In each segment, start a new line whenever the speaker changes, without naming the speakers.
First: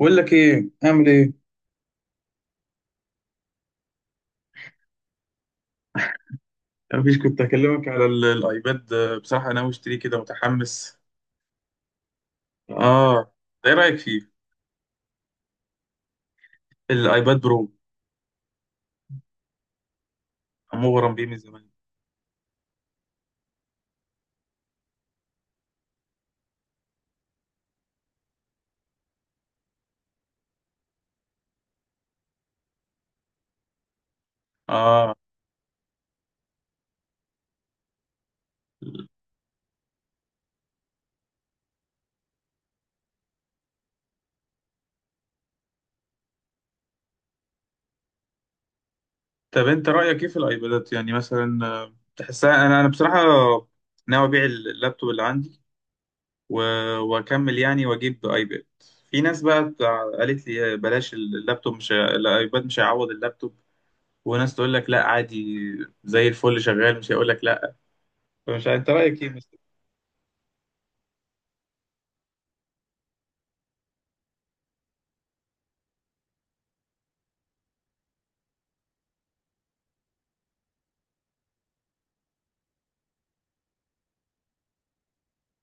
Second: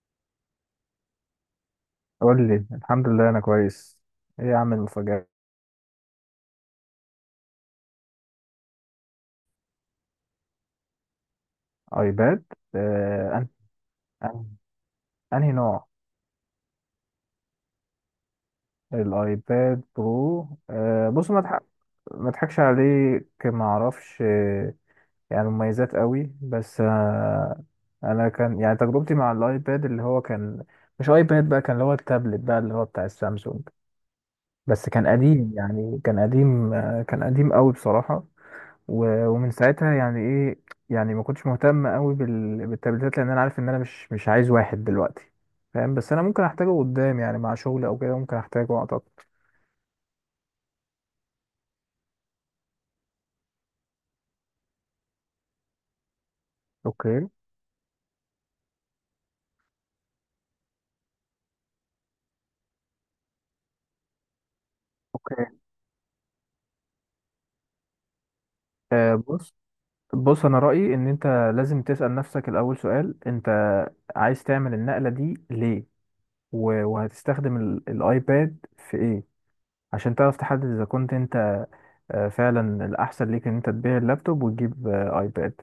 بقول لك ايه، اعمل ايه.
قول لي الحمد لله انا كويس. ايه يا عم المفاجأة؟
مفيش، كنت هكلمك على الايباد. بصراحه ناوي اشتريه، كده متحمس.
ايباد.
اه.
آه أن...
ايه رايك فيه؟
أن... انهي نوع؟
الايباد برو.
الايباد برو.
مغرم بيه
بص،
من زمان.
ما اضحكش عليك، ما اعرفش. يعني مميزات قوي، بس انا كان يعني تجربتي مع الايباد اللي هو كان، مش ايباد بقى، كان اللي هو التابلت بقى اللي هو بتاع السامسونج، بس كان
اه.
قديم، يعني كان قديم، كان قديم قوي بصراحة. ومن ساعتها يعني ايه، يعني ما كنتش مهتم قوي بالتبديلات، لان انا عارف ان انا مش عايز واحد دلوقتي، فاهم؟ بس انا ممكن احتاجه قدام، يعني مع شغل او كده ممكن احتاجه اعتقد.
طب انت رايك ايه في الايبادات، يعني مثلا، تحسها؟ انا بصراحه ناوي ابيع اللابتوب اللي عندي و-
اوكي،
واكمل يعني واجيب ايباد. في ناس بقى قالت لي بلاش اللابتوب، مش هي- الايباد مش هيعوض اللابتوب. وناس تقول لك لا
اوكي.
عادي، زي الفل شغال، مش هيقول لك لا. انت رايك ايه؟
بص، بص انا رايي ان انت لازم تسال نفسك الاول سؤال: انت عايز تعمل النقله دي ليه، وهتستخدم الايباد في ايه، عشان تعرف تحدد اذا كنت انت فعلا الاحسن ليك ان انت تبيع اللابتوب وتجيب ايباد.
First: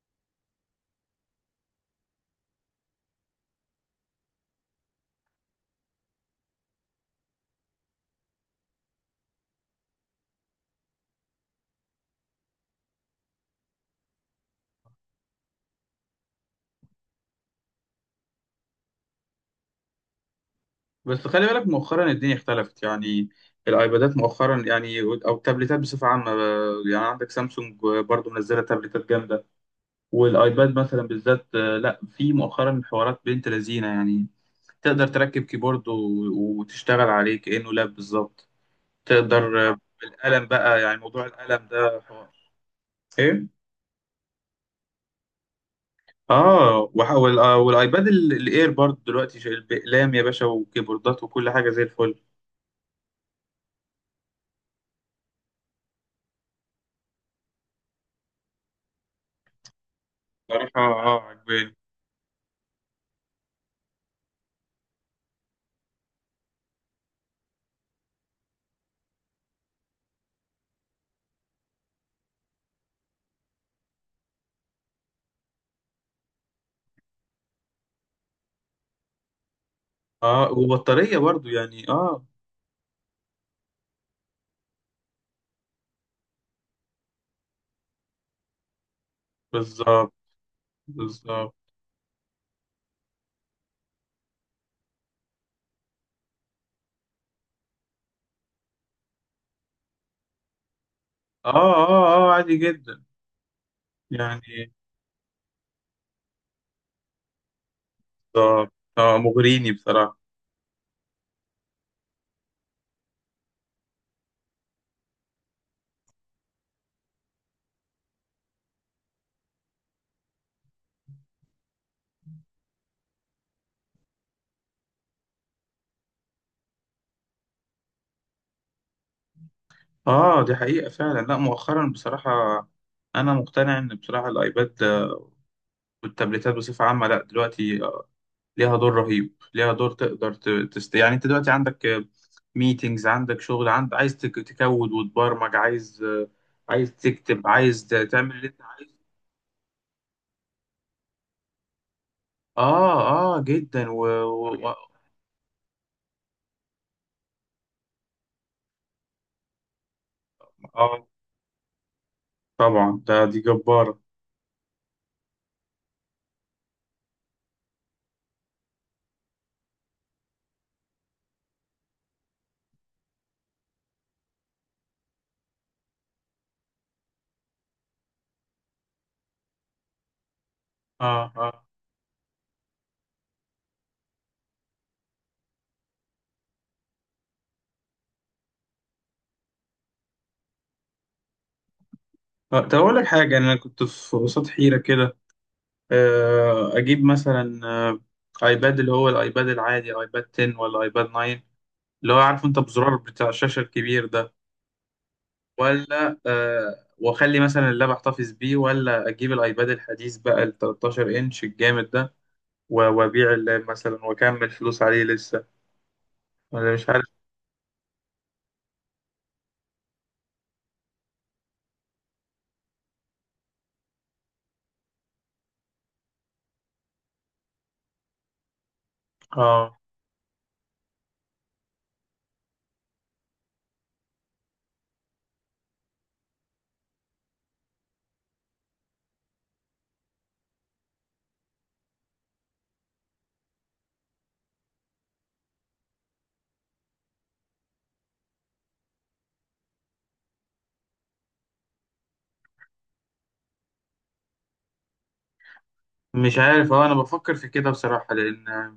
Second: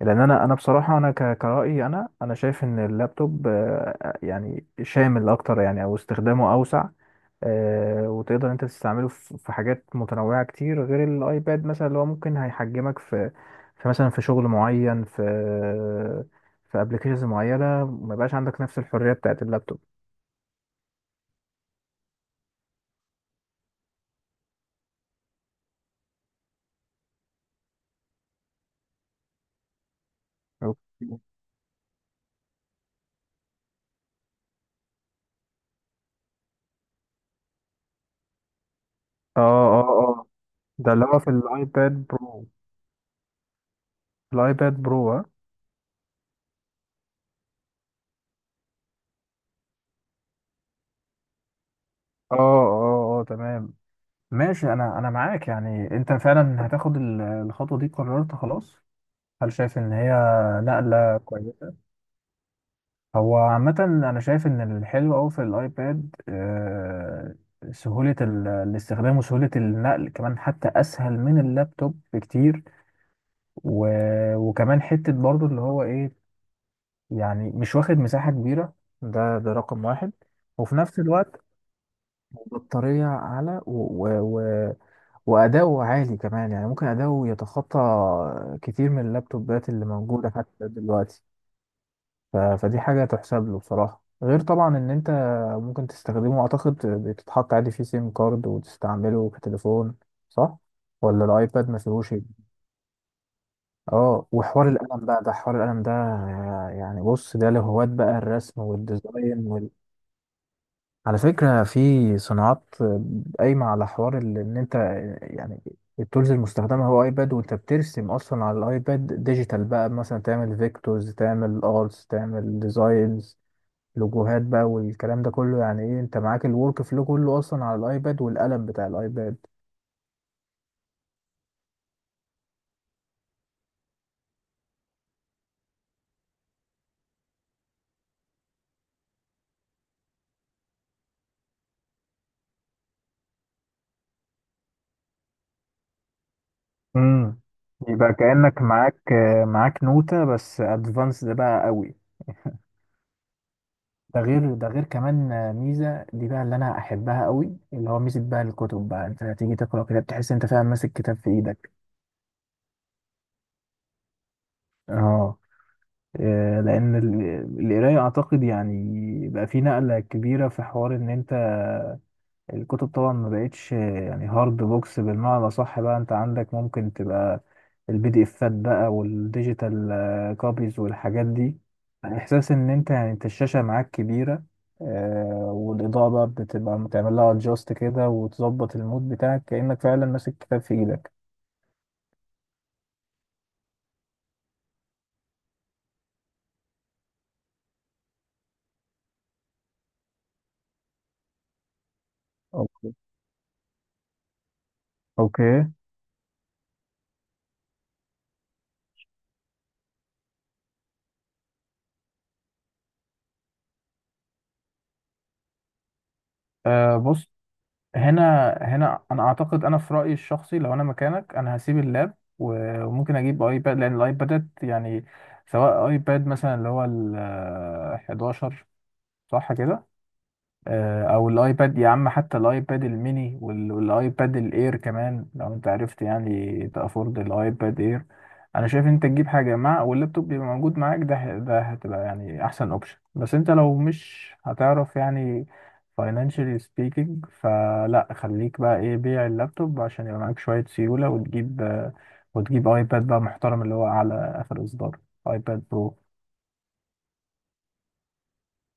لان انا بصراحه كرأيي انا شايف ان اللابتوب يعني شامل اكتر، يعني او استخدامه اوسع. وتقدر انت تستعمله في في حاجات متنوعه كتير غير الايباد، مثلا اللي هو ممكن هيحجمك في في مثلا في شغل معين، في في ابلكيشنز معينه ما يبقاش عندك نفس الحريه بتاعت اللابتوب.
بس خلي بالك، مؤخرا الدنيا اختلفت يعني. الايبادات مؤخرا يعني، او التابلتات بصفه عامه، يعني عندك سامسونج برضو منزله تابلتات جامده. والايباد مثلا
أوكي.
بالذات، لا، في مؤخرا حوارات بنت لذينه يعني. تقدر تركب كيبورد وتشتغل عليه كانه لاب بالظبط.
اه
تقدر.
اه اه.
القلم بقى،
ده
يعني
اللي هو
موضوع
في
القلم
الايباد
ده حوار.
برو.
ايه.
الايباد برو، ها؟
اه، والايباد الاير برضو دلوقتي شايل بأقلام يا باشا، وكيبوردات وكل حاجه زي الفل.
اه اه اه، تمام. ماشي، انا معاك. يعني انت فعلا هتاخد الخطوه دي، قررت خلاص؟ هل شايف ان هي
صراحه
نقله
اه، عجباني.
كويسه؟ هو عامه انا شايف ان الحلو قوي في الايباد سهوله الاستخدام وسهوله النقل، كمان حتى اسهل من اللابتوب بكتير. وكمان حته برضو اللي هو ايه، يعني مش واخد مساحه كبيره، ده ده رقم واحد.
اه،
وفي نفس
وبطارية
الوقت
برضو يعني. اه.
بطاريه اعلى، وأداؤه عالي كمان. يعني ممكن أداؤه يتخطى كتير من اللابتوبات اللي
بالظبط،
موجودة حتى دلوقتي.
بالظبط.
فدي حاجة تحسب له بصراحة. غير طبعا إن أنت ممكن تستخدمه، أعتقد بتتحط عادي فيه سيم كارد وتستعمله كتليفون، صح؟ ولا الأيباد
اه،
ما
اه،
فيهوش إيه؟
اه، عادي جدا.
اه، وحوار
يعني.
القلم بقى، ده حوار القلم ده يعني. بص، ده لهواة بقى الرسم
بالظبط. اه،
والديزاين.
مغريني بصراحة.
على فكرة في صناعات قايمة على حوار إن أنت يعني التولز المستخدمة هو أيباد، وأنت بترسم أصلا على الأيباد ديجيتال بقى، مثلا تعمل فيكتورز، تعمل أرتس، تعمل ديزاينز، لوجوهات بقى والكلام ده كله، يعني إيه، أنت معاك الورك فلو كله أصلا على الأيباد والقلم بتاع الأيباد.
اه، دي حقيقة فعلا. لا، مؤخرا بصراحة انا مقتنع ان بصراحة الايباد والتابلتات بصفة عامة، لا دلوقتي ليها دور رهيب، ليها دور تقدر تست يعني، انت دلوقتي عندك ميتينجز، عندك شغل، عند عايز تكود وتبرمج، عايز
امم،
تكتب، عايز
يبقى
تعمل اللي انت
كأنك
عايزه.
معاك معاك نوتة بس ادفانسد بقى قوي.
اه، اه جدا.
ده غير، ده غير كمان ميزه دي بقى اللي انا احبها قوي، اللي هو ميزه بقى الكتب بقى، انت تيجي تقرا كده بتحس انت فعلا ماسك
اه،
كتاب في ايدك.
طبعا، دي جبارة.
اه، لان القرايه اعتقد يعني بقى في نقله كبيره، في حوار ان انت الكتب طبعا ما بقتش يعني هارد بوكس بالمعنى الأصح بقى، انت عندك ممكن تبقى البي دي افات بقى والديجيتال كوبيز والحاجات
اه،
دي.
اه.
احساس ان انت، يعني انت الشاشة معاك كبيرة، آه، والاضاءة بقى بتبقى بتعمل لها ادجاست كده وتظبط المود بتاعك كأنك فعلا ماسك كتاب في ايدك.
طب أقول لك حاجة، أنا كنت في قصاد حيرة كده. أجيب مثلا أيباد اللي هو الأيباد العادي، أيباد 10 ولا أيباد 9، اللي هو عارف أنت
اوكي،
بزرار بتاع الشاشة الكبير ده.
اوكي.
ولا، وأخلي مثلا اللاب أحتفظ بيه، ولا أجيب الأيباد الحديث بقى ال 13 إنش الجامد ده وأبيع اللاب مثلا وأكمل فلوس عليه لسه، ولا مش عارف.
بص، هنا هنا انا اعتقد، انا في رايي الشخصي لو انا مكانك انا هسيب اللاب، وممكن اجيب ايباد. لان الايبادات يعني سواء ايباد مثلا اللي هو ال 11، صح
اه.
كده؟ او الايباد يا عم، حتى الايباد الميني والايباد الاير كمان، لو انت عرفت يعني تافورد الايباد اير، انا شايف انت تجيب حاجه مع واللابتوب يبقى موجود معاك، ده ده هتبقى يعني احسن اوبشن. بس انت لو مش هتعرف يعني financially speaking، فلا، خليك بقى ايه، بيع اللابتوب عشان يبقى معاك شويه سيوله، وتجيب ايباد بقى محترم اللي هو على اخر اصدار، ايباد برو.
مش عارف، اه انا بفكر في كده بصراحة، لان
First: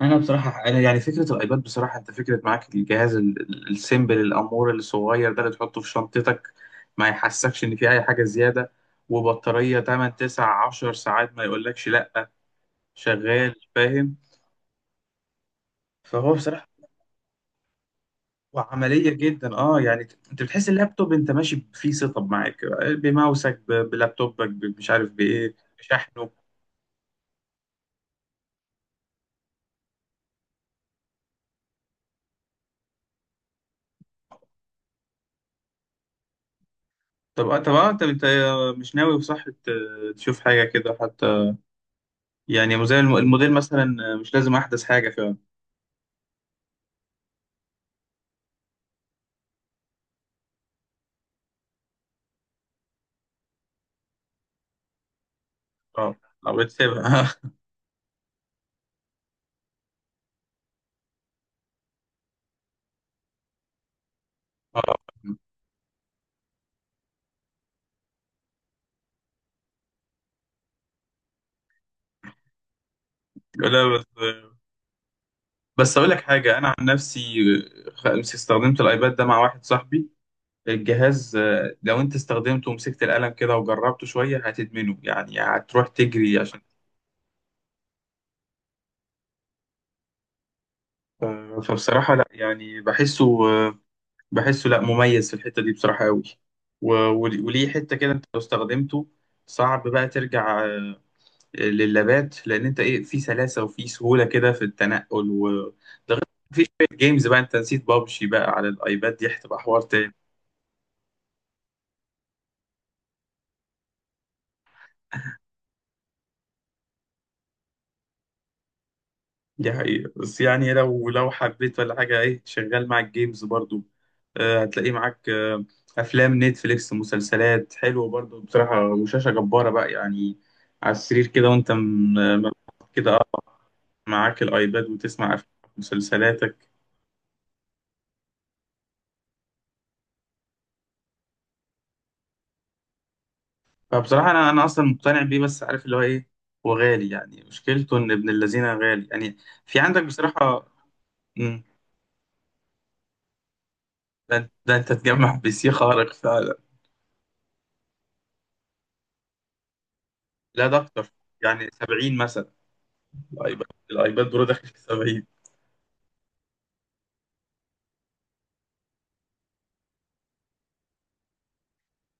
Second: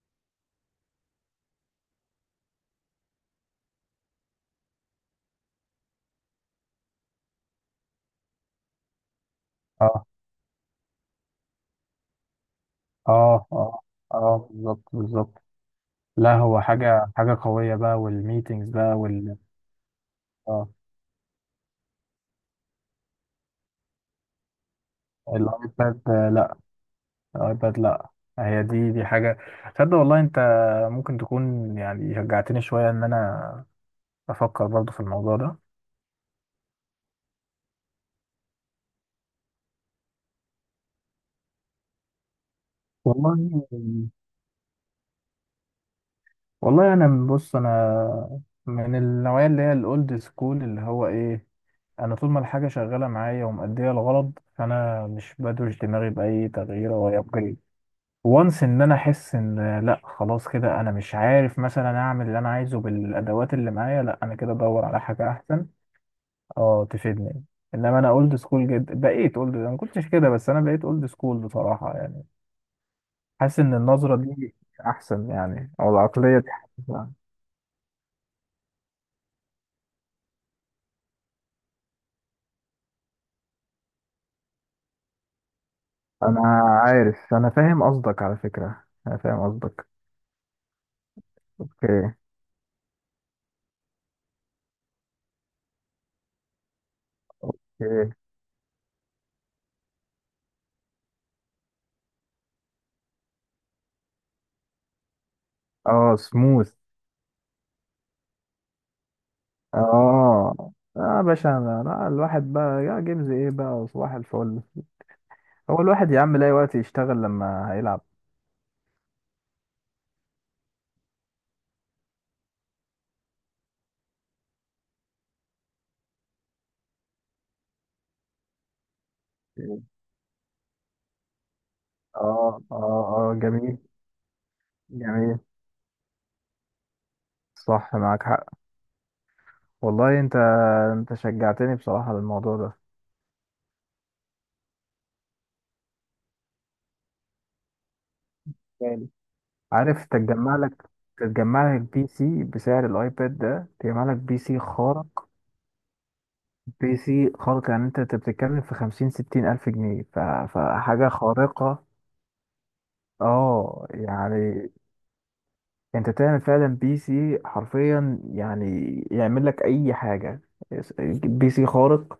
انا بصراحه انا يعني فكره الايباد بصراحه، انت فكره معاك الجهاز السيمبل، الامور الصغير ده اللي تحطه في شنطتك، ما يحسكش ان في اي حاجه زياده. وبطاريه
اه
8 9 10 ساعات ما يقولكش لا.
اه
شغال،
اه،
فاهم.
اه بالظبط بالظبط.
فهو
لا هو
بصراحه،
حاجة، حاجة قوية بقى، والميتينجز بقى
وعمليه
وال
جدا. اه يعني، انت بتحس
اه.
اللابتوب انت ماشي فيه سيت اب معاك، بماوسك، بلابتوبك، مش عارف بايه،
الايباد
بشحنه.
لا، الايباد لا. هي دي دي حاجة. تصدق والله انت ممكن تكون يعني شجعتني شوية ان انا افكر برضو في الموضوع ده.
طب اه، انت مش ناوي بصح تشوف حاجه كده حتى، يعني زي الموديل
والله،
مثلا، مش لازم احدث حاجه.
والله انا، بص انا من النوعية اللي هي الاولد سكول، اللي هو ايه، انا طول ما الحاجة شغالة معايا ومأدية الغرض فانا مش بدوش دماغي
اه،
بأي
أو
تغيير او
بتسيبها.
upgrade. وانس ان انا احس ان لا خلاص كده، انا مش عارف مثلا اعمل اللي انا عايزه بالادوات اللي معايا، لا انا كده ادور على
اه.
حاجه احسن، اه تفيدني. انما انا اولد سكول جدا، بقيت اولد، انا ما كنتش كده بس انا بقيت اولد سكول بصراحه. يعني حاسس ان
لا
النظره
بس،
دي احسن، يعني او
بس اقول لك
العقليه دي
حاجه، انا عن
أحسن.
نفسي استخدمت الايباد ده مع واحد صاحبي. الجهاز، لو انت استخدمته ومسكت القلم كده وجربته شويه هتدمنه، يعني هتروح تجري
انا
عشان.
عارف، انا فاهم قصدك، على فكره انا فاهم قصدك.
ف- فبصراحه
اوكي،
لا يعني، بحسه لا، مميز في الحته دي بصراحه قوي. و- وليه حته كده،
اوكي.
انت لو استخدمته صعب بقى ترجع للابات، لان انت ايه، في سلاسه وفي سهوله كده في التنقل. و ده
اه
غير في
سموث.
شويه جيمز بقى، انت نسيت بابجي بقى على الايباد، دي هتبقى حوار تاني.
اه اه يا باشا، انا لا، الواحد بقى يا جيمز ايه بقى، صباح الفل. هو الواحد يا عم لاقي وقت يشتغل لما هيلعب.
دي حقيقة، بس يعني لو حبيت ولا حاجة، ايه، شغال معاك جيمز برضو. آه هتلاقيه معاك، آه. أفلام نتفليكس، مسلسلات حلوة برضو بصراحة، وشاشة جبارة
مم.
بقى يعني، على السرير كده، وانت
اه
كده اه،
اه اه، جميل.
معاك الأيباد وتسمع
جميل،
أفلام مسلسلاتك.
صح، معاك حق. والله انت، انت شجعتني بصراحة للموضوع ده.
فبصراحة أنا أصلا مقتنع بيه، بس عارف اللي هو إيه، وغالي يعني، مشكلته إن ابن الذين غالي
يعني
يعني، في عندك
عارف، تتجمع
بصراحة.
لك،
مم،
تتجمع لك بي سي بسعر الايباد ده، تجمع لك بي
ده,
سي
ده أنت
خارق.
تجمع بي سي خارق فعلا.
بي سي خارق، يعني انت بتتكلم في خمسين ستين الف جنيه،
لا، ده
فحاجة
أكتر، يعني
خارقة.
70 مثلا. الأيباد
اه
الأيباد برو داخل
يعني،
في 70.
انت تعمل فعلا بي سي حرفيا يعني يعمل لك اي حاجة، بي سي خارق.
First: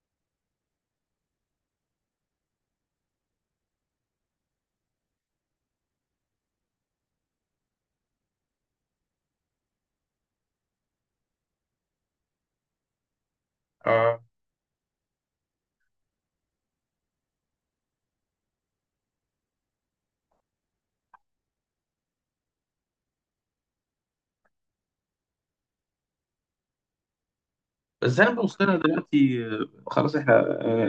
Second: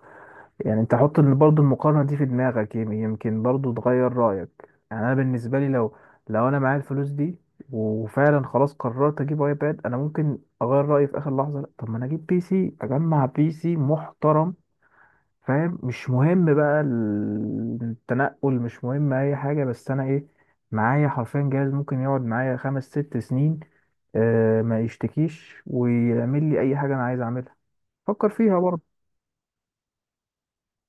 يعني انت حط برضو المقارنة دي في دماغك، يمكن برضو تغير رأيك. يعني انا بالنسبة لي لو، لو انا معايا الفلوس دي وفعلا خلاص قررت اجيب ايباد، انا ممكن اغير رأيي في اخر لحظة، لا طب ما انا اجيب بي سي، اجمع بي سي
آه
محترم، فاهم؟ مش مهم بقى التنقل، مش مهم اي حاجة، بس انا ايه، معايا حرفيا جهاز ممكن يقعد معايا خمس ست سنين آه، ما يشتكيش ويعمل لي اي حاجة انا عايز اعملها.
بس
فكر
أنا
فيها
ببصلها
برضه.
دلوقتي. خلاص إحنا،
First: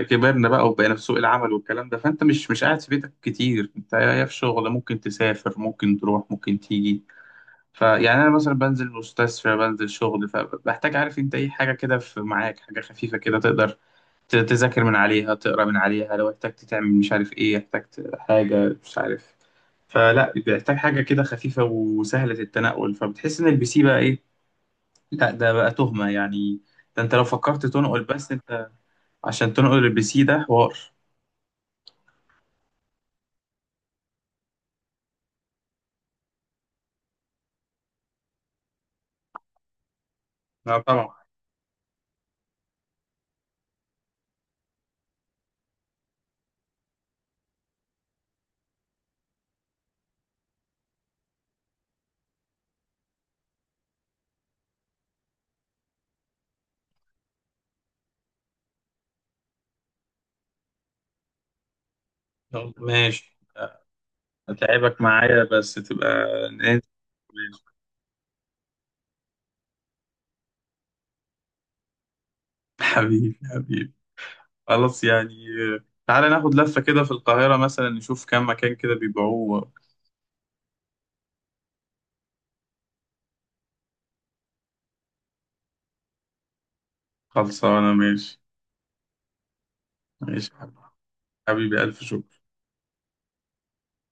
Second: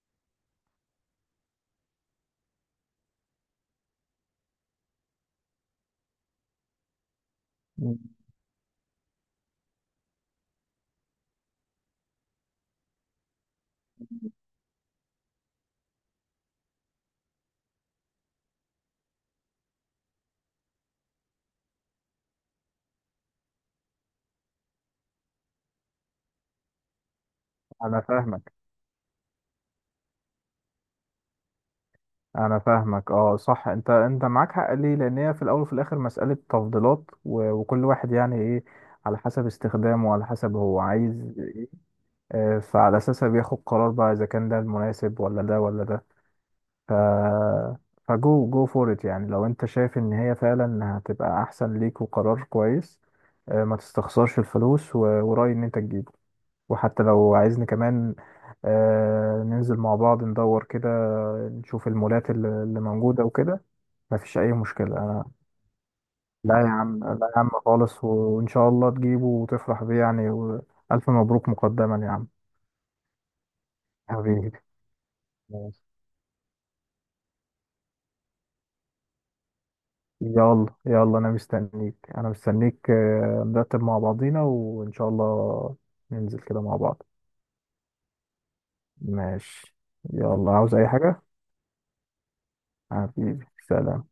كبرنا بقى وبقينا في سوق العمل والكلام ده، فأنت مش قاعد في بيتك كتير، أنت يا في شغل، ممكن تسافر، ممكن تروح، ممكن تيجي. فيعني انا مثلا بنزل مستشفى، بنزل شغل، فبحتاج، عارف انت، اي حاجه كده، في معاك حاجه خفيفه كده تقدر تذاكر من عليها، تقرا من عليها، لو احتجت تعمل مش عارف ايه، احتجت حاجه، مش عارف. فلا، بيحتاج حاجه كده خفيفه وسهله التنقل، فبتحس ان البي سي بقى ايه، لا ده بقى تهمه يعني. ده انت لو فكرت
انا
تنقل، بس
فاهمك
انت عشان تنقل البي سي ده حوار.
انا فاهمك اه صح، انت معاك حق. ليه؟ لان هي في الاول وفي الاخر مسألة تفضيلات، وكل واحد يعني ايه، على حسب استخدامه وعلى حسب
لا
هو
طبعا.
عايز ايه. فعلى اساسها بياخد قرار بقى اذا كان ده المناسب ولا ده ولا ده. ف فجو جو فور ات، يعني لو انت شايف ان هي فعلا هتبقى احسن ليك وقرار كويس، ما تستخسرش الفلوس، ورأيي ان انت تجيبه. وحتى لو عايزني كمان ننزل مع بعض ندور كده، نشوف المولات اللي
يلا،
اللي موجودة
ماشي.
وكده، ما فيش اي مشكله.
اتعبك معايا بس تبقى.
لا يا
ماشي.
عم، لا يا عم خالص. وان شاء الله تجيبه وتفرح بيه، يعني والف مبروك مقدما يا عم.
حبيبي، حبيبي.
حبيبي.
خلاص يعني.
ماشي.
تعالى ناخد لفة كده في القاهرة مثلا، نشوف كام مكان كده بيبيعوه.
يلا يلا، انا مستنيك نرتب مع بعضينا وان شاء الله ننزل كده مع بعض.
خلصانة، ماشي.
ماشي.
ماشي
يلا،
يا
عاوز
حبيبي.
اي حاجه؟
حبيبي، ألف شكر.
حبيبي، سلام.